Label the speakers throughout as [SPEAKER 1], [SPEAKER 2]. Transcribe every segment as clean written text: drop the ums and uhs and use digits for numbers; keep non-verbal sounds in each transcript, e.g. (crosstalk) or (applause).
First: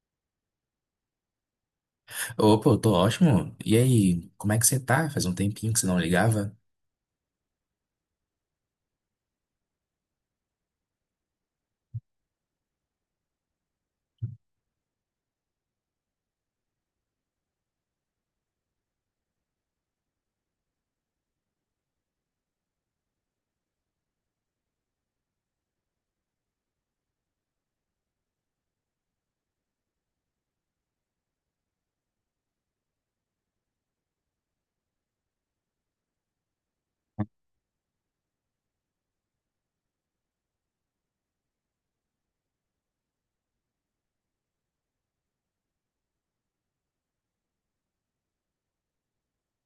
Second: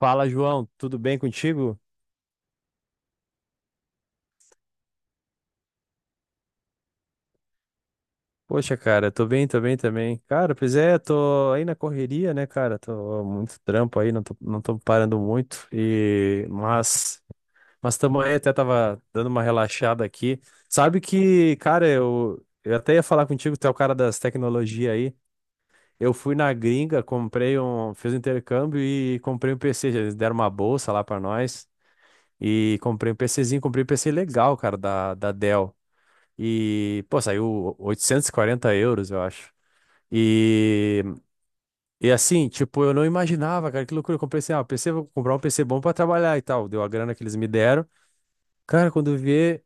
[SPEAKER 1] Fala, João, tudo bem contigo?
[SPEAKER 2] Opa, eu tô ótimo. E aí, como é que você tá? Faz um tempinho que você não ligava?
[SPEAKER 1] Poxa, cara, tô bem também. Cara, pois é, tô aí na correria, né, cara? Tô muito trampo aí, não tô parando muito. E mas também aí, até tava dando uma relaxada aqui. Sabe que, cara, eu até ia falar contigo, tu é o cara das tecnologias aí. Eu fui na gringa, comprei um, fiz um intercâmbio e comprei um PC, eles deram uma bolsa lá pra nós. E comprei um PCzinho, comprei um PC legal, cara, da Dell. E, pô, saiu 840 euros, eu acho. E, e assim, tipo, eu não imaginava, cara, que loucura. Eu comprei assim, ah, PC, vou comprar um PC bom pra trabalhar e tal. Deu a grana que eles me deram. Cara, quando eu vi,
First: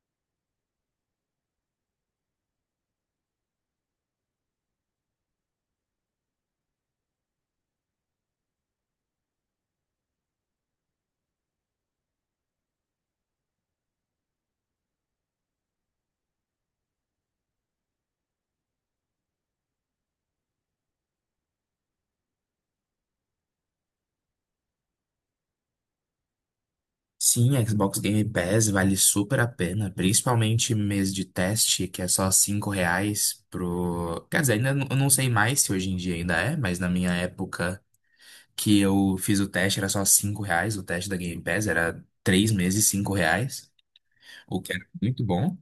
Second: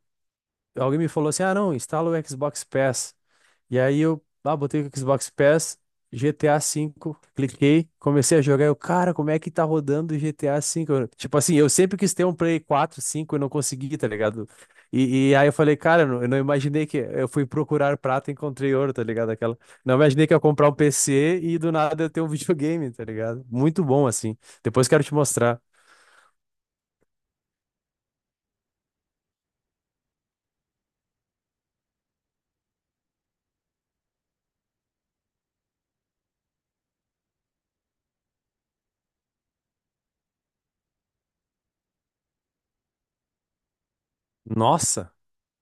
[SPEAKER 1] alguém me falou assim: ah, não, instala o Xbox Pass. E aí eu, ah, botei o Xbox Pass, GTA V, cliquei, comecei a jogar. Eu, cara, como é que tá rodando o GTA V? Eu, tipo assim, eu sempre quis ter um Play 4 5 e não consegui, tá ligado? E aí eu falei, cara, eu não imaginei que. Eu fui procurar prata e encontrei ouro, tá ligado? Aquela. Não imaginei que eu ia comprar um PC e do nada eu ter um (laughs) videogame, tá ligado? Muito bom, assim. Depois quero te mostrar.
[SPEAKER 2] Sim, a Xbox Game Pass vale super a pena, principalmente mês de teste, que é só R$ 5 pro. Quer dizer, eu não sei mais se hoje em dia ainda é, mas na minha época que eu fiz o teste era só R$ 5, o teste da Game Pass era 3 meses, R$ 5, o que era
[SPEAKER 1] Nossa,
[SPEAKER 2] muito bom.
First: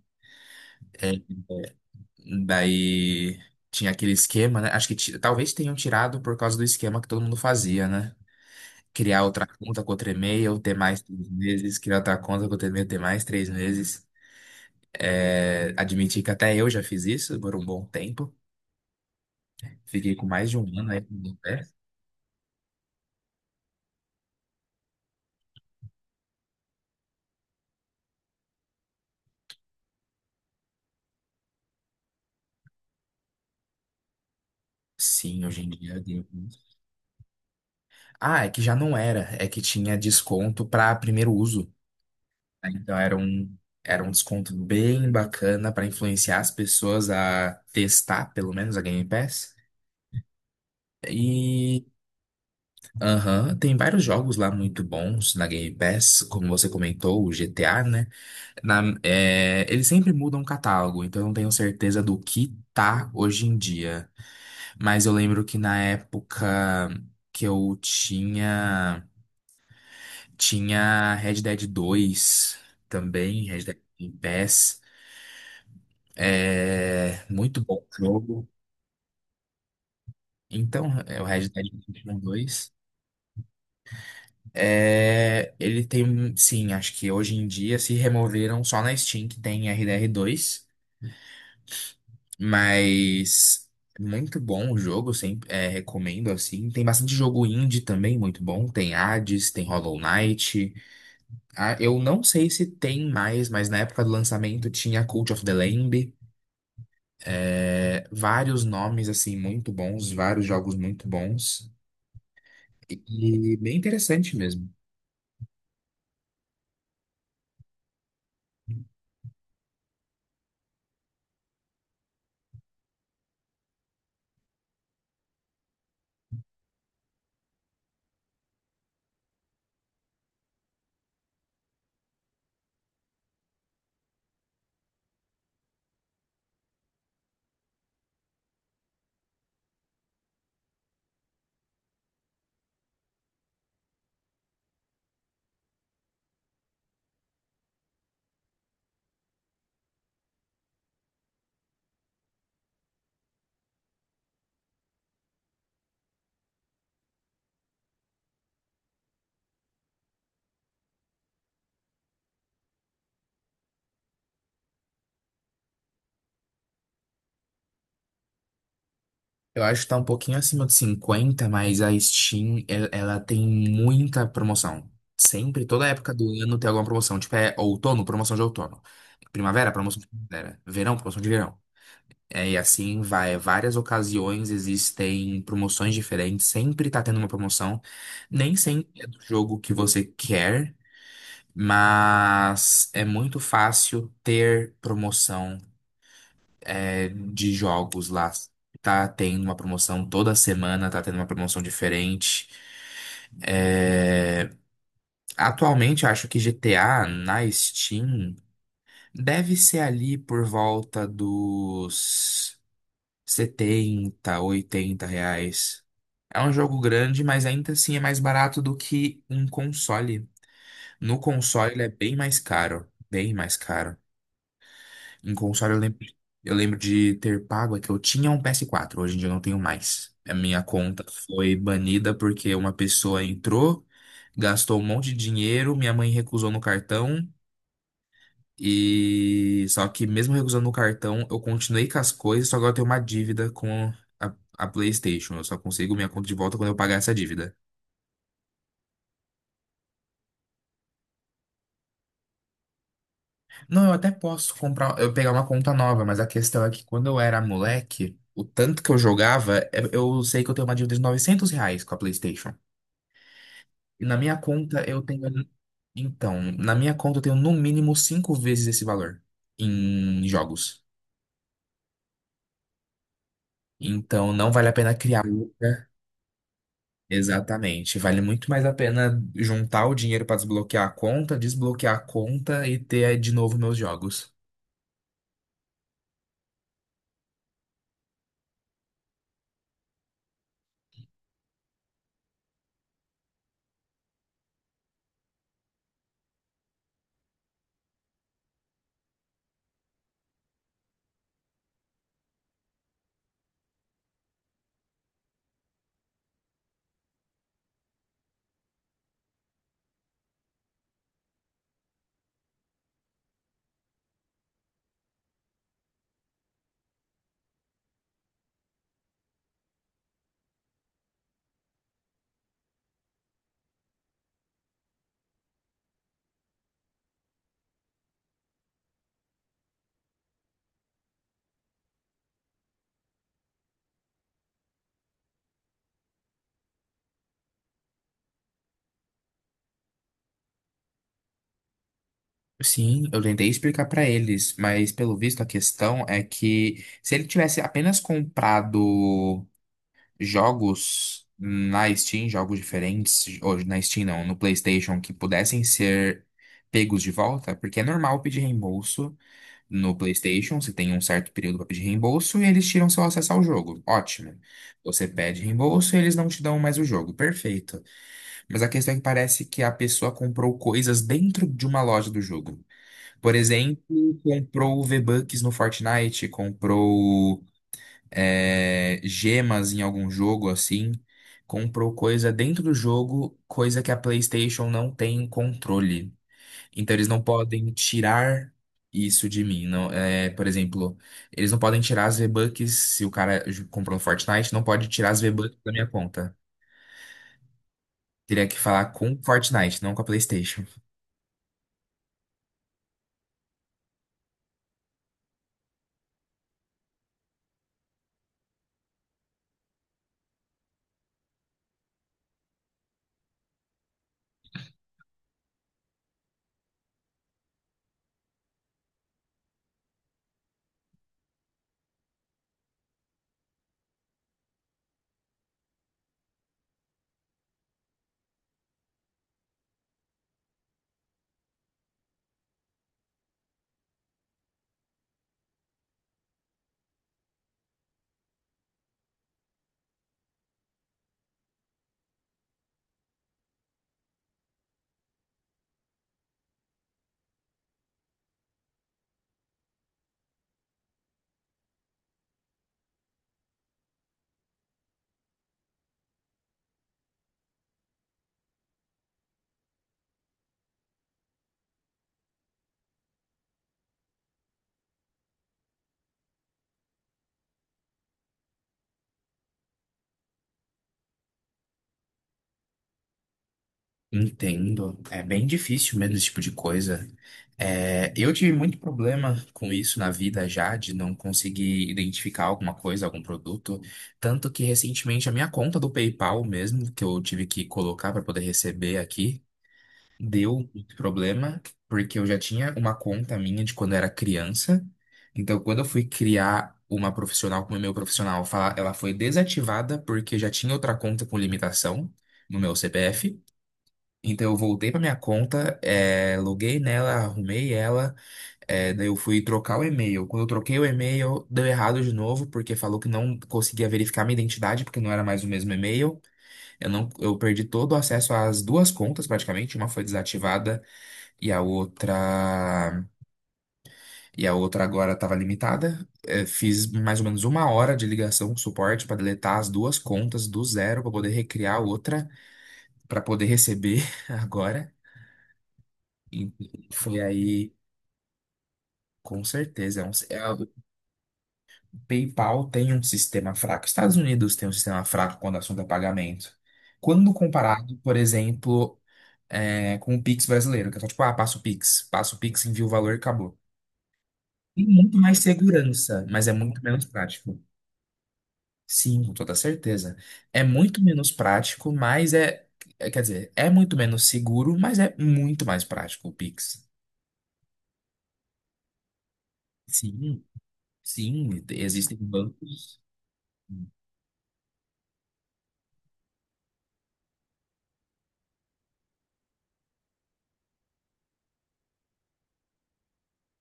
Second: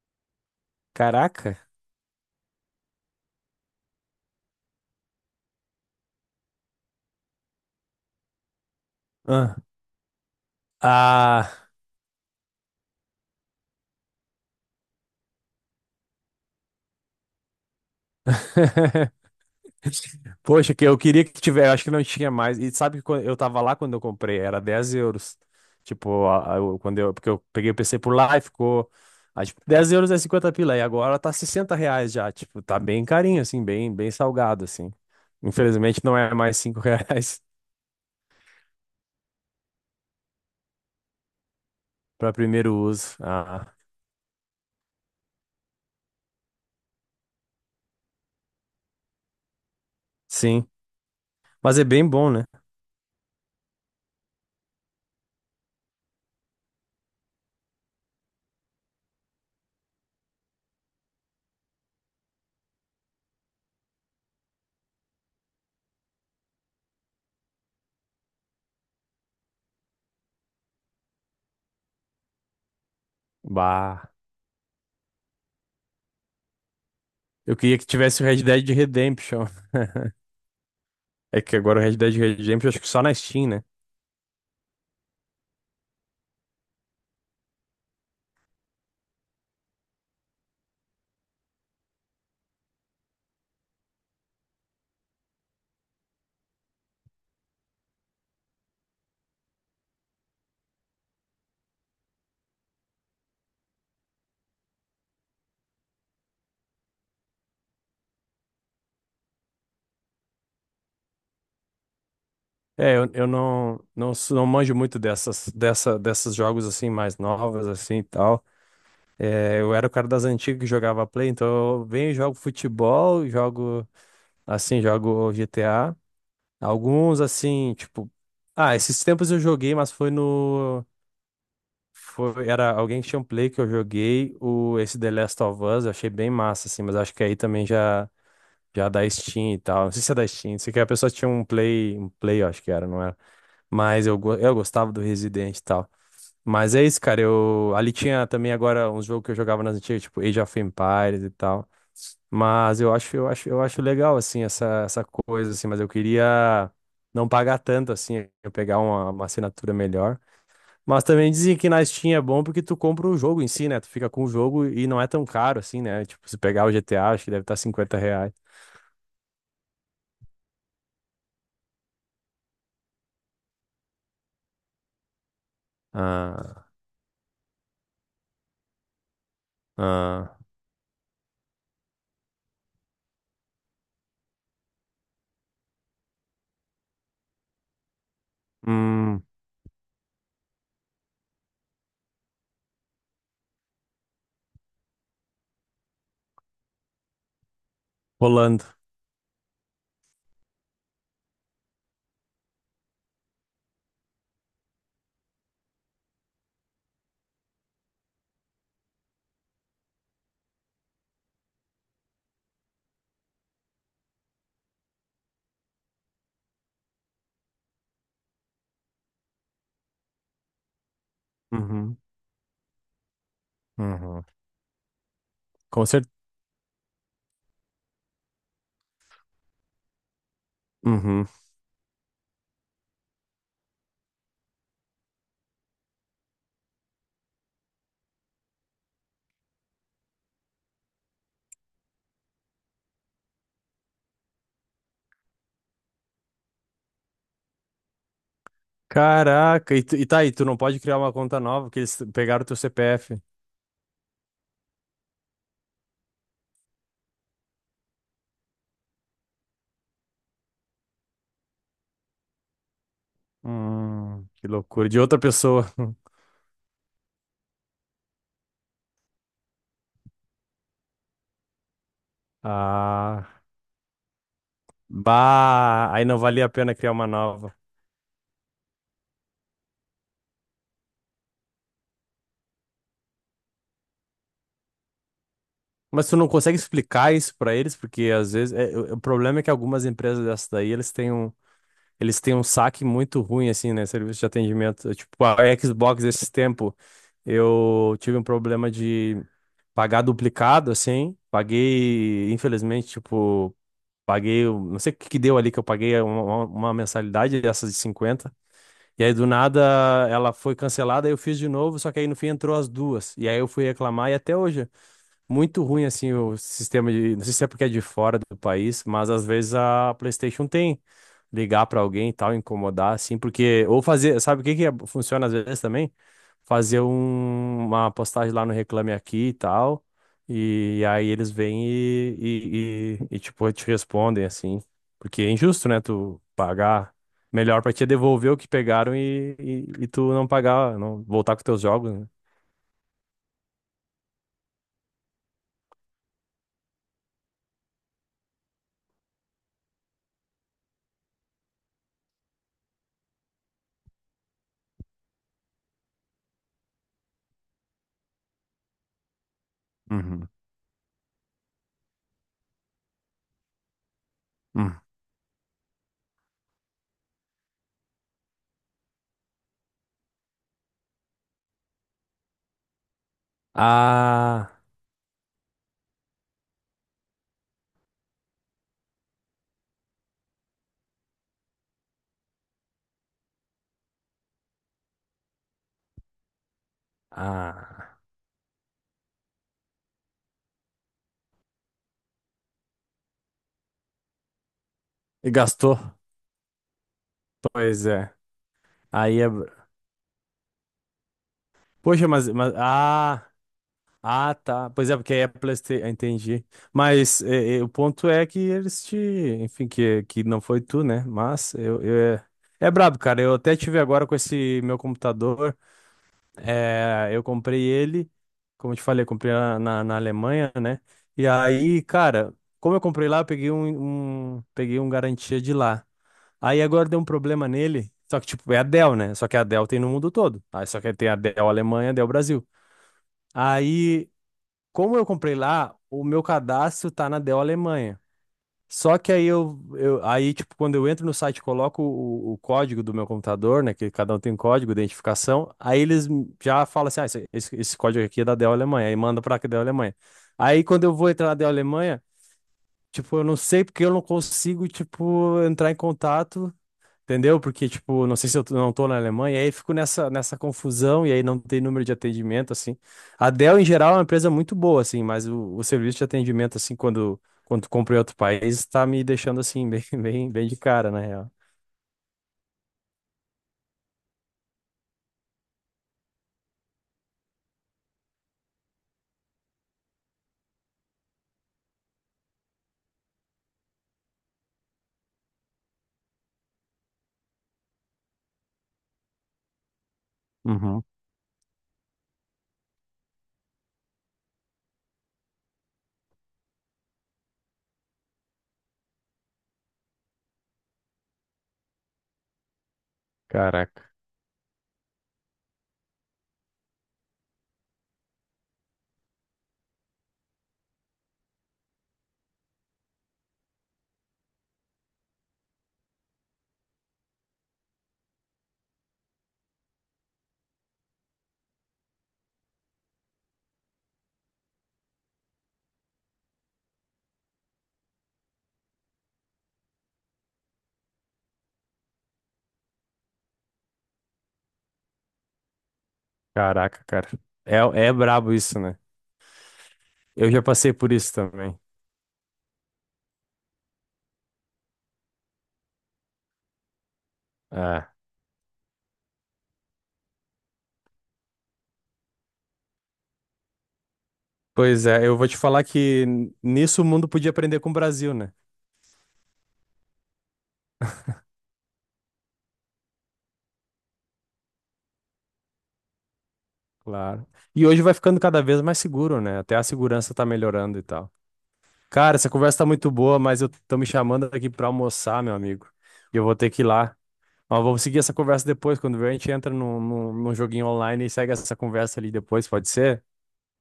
[SPEAKER 2] É, é,
[SPEAKER 1] caraca.
[SPEAKER 2] daí tinha aquele esquema, né? Acho que talvez tenham tirado por causa do esquema que todo mundo fazia, né? Criar outra
[SPEAKER 1] Ah,
[SPEAKER 2] conta com outro e-mail, ter mais três
[SPEAKER 1] ah.
[SPEAKER 2] meses, criar outra conta com outro e-mail, ter mais três meses. É, admitir que até eu já fiz isso por um bom tempo.
[SPEAKER 1] (laughs)
[SPEAKER 2] Fiquei com mais de
[SPEAKER 1] Poxa,
[SPEAKER 2] um
[SPEAKER 1] que
[SPEAKER 2] ano
[SPEAKER 1] eu
[SPEAKER 2] aí
[SPEAKER 1] queria que
[SPEAKER 2] no pé.
[SPEAKER 1] tivesse, acho que não tinha mais. E sabe que eu tava lá quando eu comprei, era 10 euros. Tipo, quando eu, porque eu peguei o PC por lá e ficou, ah, tipo, 10 euros é 50 pila, e agora tá 60 reais já, tipo, tá bem carinho, assim, bem, bem salgado, assim.
[SPEAKER 2] Sim, hoje em dia,
[SPEAKER 1] Infelizmente
[SPEAKER 2] eu
[SPEAKER 1] não
[SPEAKER 2] tenho-
[SPEAKER 1] é
[SPEAKER 2] um.
[SPEAKER 1] mais 5 reais (laughs)
[SPEAKER 2] Ah, é que já não era. É que tinha desconto para primeiro uso,
[SPEAKER 1] pra
[SPEAKER 2] né?
[SPEAKER 1] primeiro
[SPEAKER 2] Então era
[SPEAKER 1] uso.
[SPEAKER 2] um,
[SPEAKER 1] Ah,
[SPEAKER 2] era um desconto bem bacana para influenciar as pessoas a testar, pelo menos, a Game Pass.
[SPEAKER 1] sim, mas
[SPEAKER 2] E
[SPEAKER 1] é bem bom, né?
[SPEAKER 2] aham, tem vários jogos lá muito bons na Game Pass, como você comentou, o GTA, né? É, eles sempre mudam o catálogo, então eu não tenho certeza do que tá hoje em dia. Mas eu lembro que na época que eu tinha. Tinha Red Dead 2 também, Red Dead
[SPEAKER 1] Bah,
[SPEAKER 2] Game Pass. É,
[SPEAKER 1] eu
[SPEAKER 2] muito
[SPEAKER 1] queria
[SPEAKER 2] bom
[SPEAKER 1] que tivesse o Red
[SPEAKER 2] jogo.
[SPEAKER 1] Dead Redemption. (laughs)
[SPEAKER 2] Então, é o
[SPEAKER 1] É
[SPEAKER 2] Red
[SPEAKER 1] que
[SPEAKER 2] Dead
[SPEAKER 1] agora o Red Dead
[SPEAKER 2] Redemption
[SPEAKER 1] Redemption,
[SPEAKER 2] 2.
[SPEAKER 1] acho que só na Steam, né?
[SPEAKER 2] É, ele tem, sim, acho que hoje em dia se removeram só na Steam que tem RDR2. Mas muito bom o jogo, sempre é, recomendo assim. Tem bastante jogo indie também, muito bom. Tem Hades, tem Hollow Knight. Ah, eu não sei se tem mais, mas na época do lançamento tinha Cult of the Lamb. É, vários nomes assim muito bons, vários jogos muito bons.
[SPEAKER 1] É, eu
[SPEAKER 2] E bem
[SPEAKER 1] não, não,
[SPEAKER 2] interessante
[SPEAKER 1] não
[SPEAKER 2] mesmo.
[SPEAKER 1] manjo muito dessas, dessa, desses jogos assim mais novas assim e tal. É, eu era o cara das antigas que jogava Play, então eu venho e jogo futebol, jogo assim, jogo GTA. Alguns assim, tipo, ah, esses tempos eu joguei, mas foi no foi era alguém que tinha um Play que eu joguei, o esse The Last of Us, eu achei bem massa assim, mas acho que aí também já da Steam e tal. Não sei se é da Steam, não sei que a pessoa tinha um Play, eu acho que era, não era? Mas eu, eu gostava do Resident e tal. Mas é isso, cara. Eu, ali tinha também agora uns jogos que eu jogava nas antigas, tipo Age of Empires e tal. Mas eu acho legal, assim, essa coisa, assim, mas eu queria não pagar tanto, assim, eu pegar uma assinatura melhor. Mas também dizem que na Steam é bom porque tu compra o jogo em si, né? Tu fica com o jogo e não é tão caro, assim, né? Tipo, se pegar o GTA, acho que deve estar 50 reais.
[SPEAKER 2] Eu acho que tá um pouquinho acima de cinquenta, mas a Steam, ela tem muita promoção. Sempre, toda época do ano tem
[SPEAKER 1] Ah,
[SPEAKER 2] alguma promoção. Tipo, é outono, promoção de outono. Primavera, promoção de
[SPEAKER 1] ah,
[SPEAKER 2] primavera. Verão, promoção de verão. É, e assim vai. Várias ocasiões existem promoções diferentes. Sempre tá tendo uma promoção. Nem sempre é do
[SPEAKER 1] hum,
[SPEAKER 2] jogo que você quer, mas é muito fácil ter promoção de jogos lá.
[SPEAKER 1] rolando.
[SPEAKER 2] Tá tendo uma promoção toda semana, tá tendo uma promoção diferente. É, atualmente, acho que GTA na Steam deve ser ali por volta dos 70, 80 reais. É um jogo grande, mas ainda assim é mais barato do que um console. No console, ele é
[SPEAKER 1] Uhum,
[SPEAKER 2] bem mais caro. Bem mais caro.
[SPEAKER 1] uhum.
[SPEAKER 2] Em console, eu
[SPEAKER 1] Com.
[SPEAKER 2] lembro, eu lembro de ter pago, é que eu tinha um PS4, hoje em dia eu não tenho mais. A minha conta
[SPEAKER 1] Uhum.
[SPEAKER 2] foi banida porque uma pessoa entrou, gastou um monte de dinheiro, minha mãe recusou no cartão, e só que mesmo recusando no cartão, eu continuei com as coisas, só agora eu tenho uma dívida com a PlayStation. Eu só consigo minha conta de volta quando eu pagar essa dívida.
[SPEAKER 1] Caraca, e tá aí, tu não pode criar uma conta nova, porque eles pegaram teu CPF.
[SPEAKER 2] Não, eu até posso comprar, eu pegar uma conta nova, mas a questão é que quando eu era moleque, o tanto que eu jogava, eu sei que eu tenho uma dívida de R$ 900 com a PlayStation. E na minha
[SPEAKER 1] Que
[SPEAKER 2] conta
[SPEAKER 1] loucura, de
[SPEAKER 2] eu
[SPEAKER 1] outra
[SPEAKER 2] tenho.
[SPEAKER 1] pessoa. (laughs)
[SPEAKER 2] Então, na minha conta eu tenho no mínimo cinco vezes esse valor em jogos.
[SPEAKER 1] Ah,
[SPEAKER 2] Então, não vale a pena criar outra.
[SPEAKER 1] bah, aí não valia a pena criar uma nova.
[SPEAKER 2] Exatamente. Vale muito mais a pena juntar o dinheiro para desbloquear a conta e ter de novo meus jogos.
[SPEAKER 1] Mas tu não consegue explicar isso pra eles, porque às vezes é, o problema é que algumas empresas dessas daí, eles têm um, saque muito ruim assim, né, serviço de atendimento. Tipo, a Xbox esses tempo, eu tive um problema de pagar duplicado assim, paguei, infelizmente, tipo. Paguei, não sei o que que deu ali que eu paguei uma mensalidade dessas de 50. E aí do nada ela foi cancelada, aí eu fiz de novo, só que aí no fim entrou as duas. E aí eu fui reclamar e até hoje muito ruim assim o sistema de, não sei se é porque é de fora do país, mas às vezes a PlayStation tem ligar pra alguém e tal, incomodar assim, porque ou fazer, sabe o que que funciona às vezes também? Fazer uma postagem lá no Reclame Aqui e tal, e, aí eles vêm e, tipo te respondem assim, porque é injusto, né? Tu pagar melhor pra te devolver o que pegaram e tu não pagar, não voltar com teus jogos, né?
[SPEAKER 2] Sim, eu tentei explicar pra eles, mas pelo visto a questão é que se ele tivesse apenas comprado jogos na Steam, jogos diferentes, hoje na Steam não, no PlayStation, que pudessem ser pegos de volta, porque é normal pedir reembolso no
[SPEAKER 1] Uhum.
[SPEAKER 2] PlayStation, você tem um certo período para pedir reembolso e eles tiram seu acesso ao jogo. Ótimo.
[SPEAKER 1] Uhum.
[SPEAKER 2] Você pede reembolso e eles não te dão mais o jogo. Perfeito. Mas a questão é que parece que a pessoa comprou coisas dentro de uma loja do jogo. Por exemplo,
[SPEAKER 1] Ah.
[SPEAKER 2] comprou V-Bucks no Fortnite, comprou gemas em algum jogo assim, comprou coisa dentro do jogo, coisa que a PlayStation não tem controle. Então eles não podem
[SPEAKER 1] Ah,
[SPEAKER 2] tirar isso de mim. Não, é, por exemplo, eles não podem tirar as V-Bucks se o cara comprou no Fortnite, não pode tirar as
[SPEAKER 1] e
[SPEAKER 2] V-Bucks da
[SPEAKER 1] gastou?
[SPEAKER 2] minha conta.
[SPEAKER 1] Pois é.
[SPEAKER 2] Teria que falar com o
[SPEAKER 1] Aí é.
[SPEAKER 2] Fortnite, não com a PlayStation.
[SPEAKER 1] Poxa, mas, ah, ah, tá. Pois é, porque aí é PlayStation, entendi. Mas é, o ponto é que eles te, enfim, que não foi tu, né? Mas eu é brabo, cara. Eu até tive agora com esse meu computador. É, eu comprei ele, como eu te falei, eu comprei na Alemanha, né? E aí, cara, como eu comprei lá, eu peguei um garantia de lá. Aí agora deu um problema nele. Só que, tipo, é a Dell, né? Só que a Dell tem no mundo todo. Aí só que tem a Dell Alemanha, a Dell Brasil. Aí, como eu comprei lá, o meu cadastro tá na Dell Alemanha. Só que aí aí, tipo, quando eu entro no site, e coloco o código do meu computador, né? Que cada um tem um código, de identificação. Aí eles já falam assim: ah, esse código aqui é da Dell Alemanha. Aí manda pra Dell Alemanha. Aí quando eu vou entrar na Dell Alemanha, tipo, eu não sei porque eu não consigo, tipo, entrar em contato. Entendeu? Porque, tipo, não sei se eu não tô na Alemanha, aí fico nessa confusão e aí não tem número de atendimento, assim. A Dell, em geral, é uma empresa muito boa, assim, mas o serviço de atendimento, assim, quando tu em outro país, tá me deixando, assim, (laughs) bem, bem, bem de cara, na real.
[SPEAKER 2] Entendo. É bem difícil mesmo esse tipo de coisa. É, eu tive muito problema com isso na vida já, de não conseguir identificar alguma coisa, algum produto. Tanto que recentemente a minha conta do PayPal mesmo, que eu tive que colocar para poder receber aqui, deu
[SPEAKER 1] Uhum.
[SPEAKER 2] muito problema, porque eu já tinha uma conta minha de quando eu era criança. Então, quando eu fui criar uma profissional, como é meu profissional, ela foi desativada porque já tinha outra conta com limitação no meu CPF.
[SPEAKER 1] Caraca,
[SPEAKER 2] Então eu voltei para minha conta, loguei nela, arrumei ela, daí eu fui trocar o e-mail. Quando eu troquei o e-mail, deu errado de novo, porque falou que não conseguia verificar minha identidade, porque não era mais o mesmo e-mail. Eu não, eu perdi todo o acesso às duas contas, praticamente. Uma foi desativada e a outra, e a outra agora estava limitada. Fiz mais ou menos uma hora de ligação com o suporte para deletar as duas contas do zero para poder recriar outra, para poder receber (laughs) agora. E
[SPEAKER 1] caraca, cara.
[SPEAKER 2] foi
[SPEAKER 1] É,
[SPEAKER 2] aí.
[SPEAKER 1] é brabo isso, né?
[SPEAKER 2] Com certeza. É um,
[SPEAKER 1] Eu já
[SPEAKER 2] é, o
[SPEAKER 1] passei por isso também.
[SPEAKER 2] PayPal tem um sistema fraco. Estados Unidos tem um sistema fraco quando o assunto é pagamento. Quando
[SPEAKER 1] Ah.
[SPEAKER 2] comparado, por exemplo, com o Pix brasileiro, que é só tipo, ah, passa o Pix, envia o valor e acabou. Tem
[SPEAKER 1] Pois é, eu
[SPEAKER 2] muito
[SPEAKER 1] vou te
[SPEAKER 2] mais
[SPEAKER 1] falar que
[SPEAKER 2] segurança, mas é muito
[SPEAKER 1] nisso o
[SPEAKER 2] menos
[SPEAKER 1] mundo podia
[SPEAKER 2] prático.
[SPEAKER 1] aprender com o Brasil, né?
[SPEAKER 2] Sim, com toda certeza. É muito menos prático, mas é. Quer dizer, é muito menos seguro, mas é muito mais prático o Pix.
[SPEAKER 1] Claro. E hoje vai ficando cada vez mais seguro, né? Até a segurança tá
[SPEAKER 2] Sim,
[SPEAKER 1] melhorando e tal.
[SPEAKER 2] sim,
[SPEAKER 1] Cara,
[SPEAKER 2] existem
[SPEAKER 1] essa conversa tá muito
[SPEAKER 2] bancos.
[SPEAKER 1] boa, mas eu tô me chamando aqui pra almoçar, meu amigo. E eu vou ter que ir lá. Mas vamos seguir essa conversa depois, quando vier, a gente entra num joguinho online e segue essa conversa ali depois, pode ser?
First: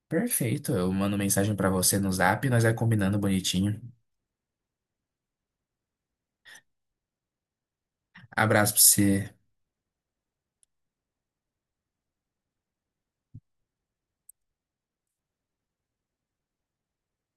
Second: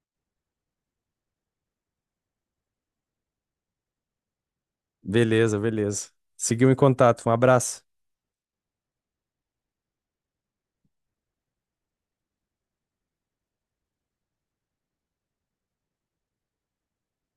[SPEAKER 2] Perfeito. Eu mando mensagem pra você no Zap, e nós vai combinando bonitinho.
[SPEAKER 1] Beleza, beleza. Seguiu em contato. Um abraço.
[SPEAKER 2] Abraço pra você.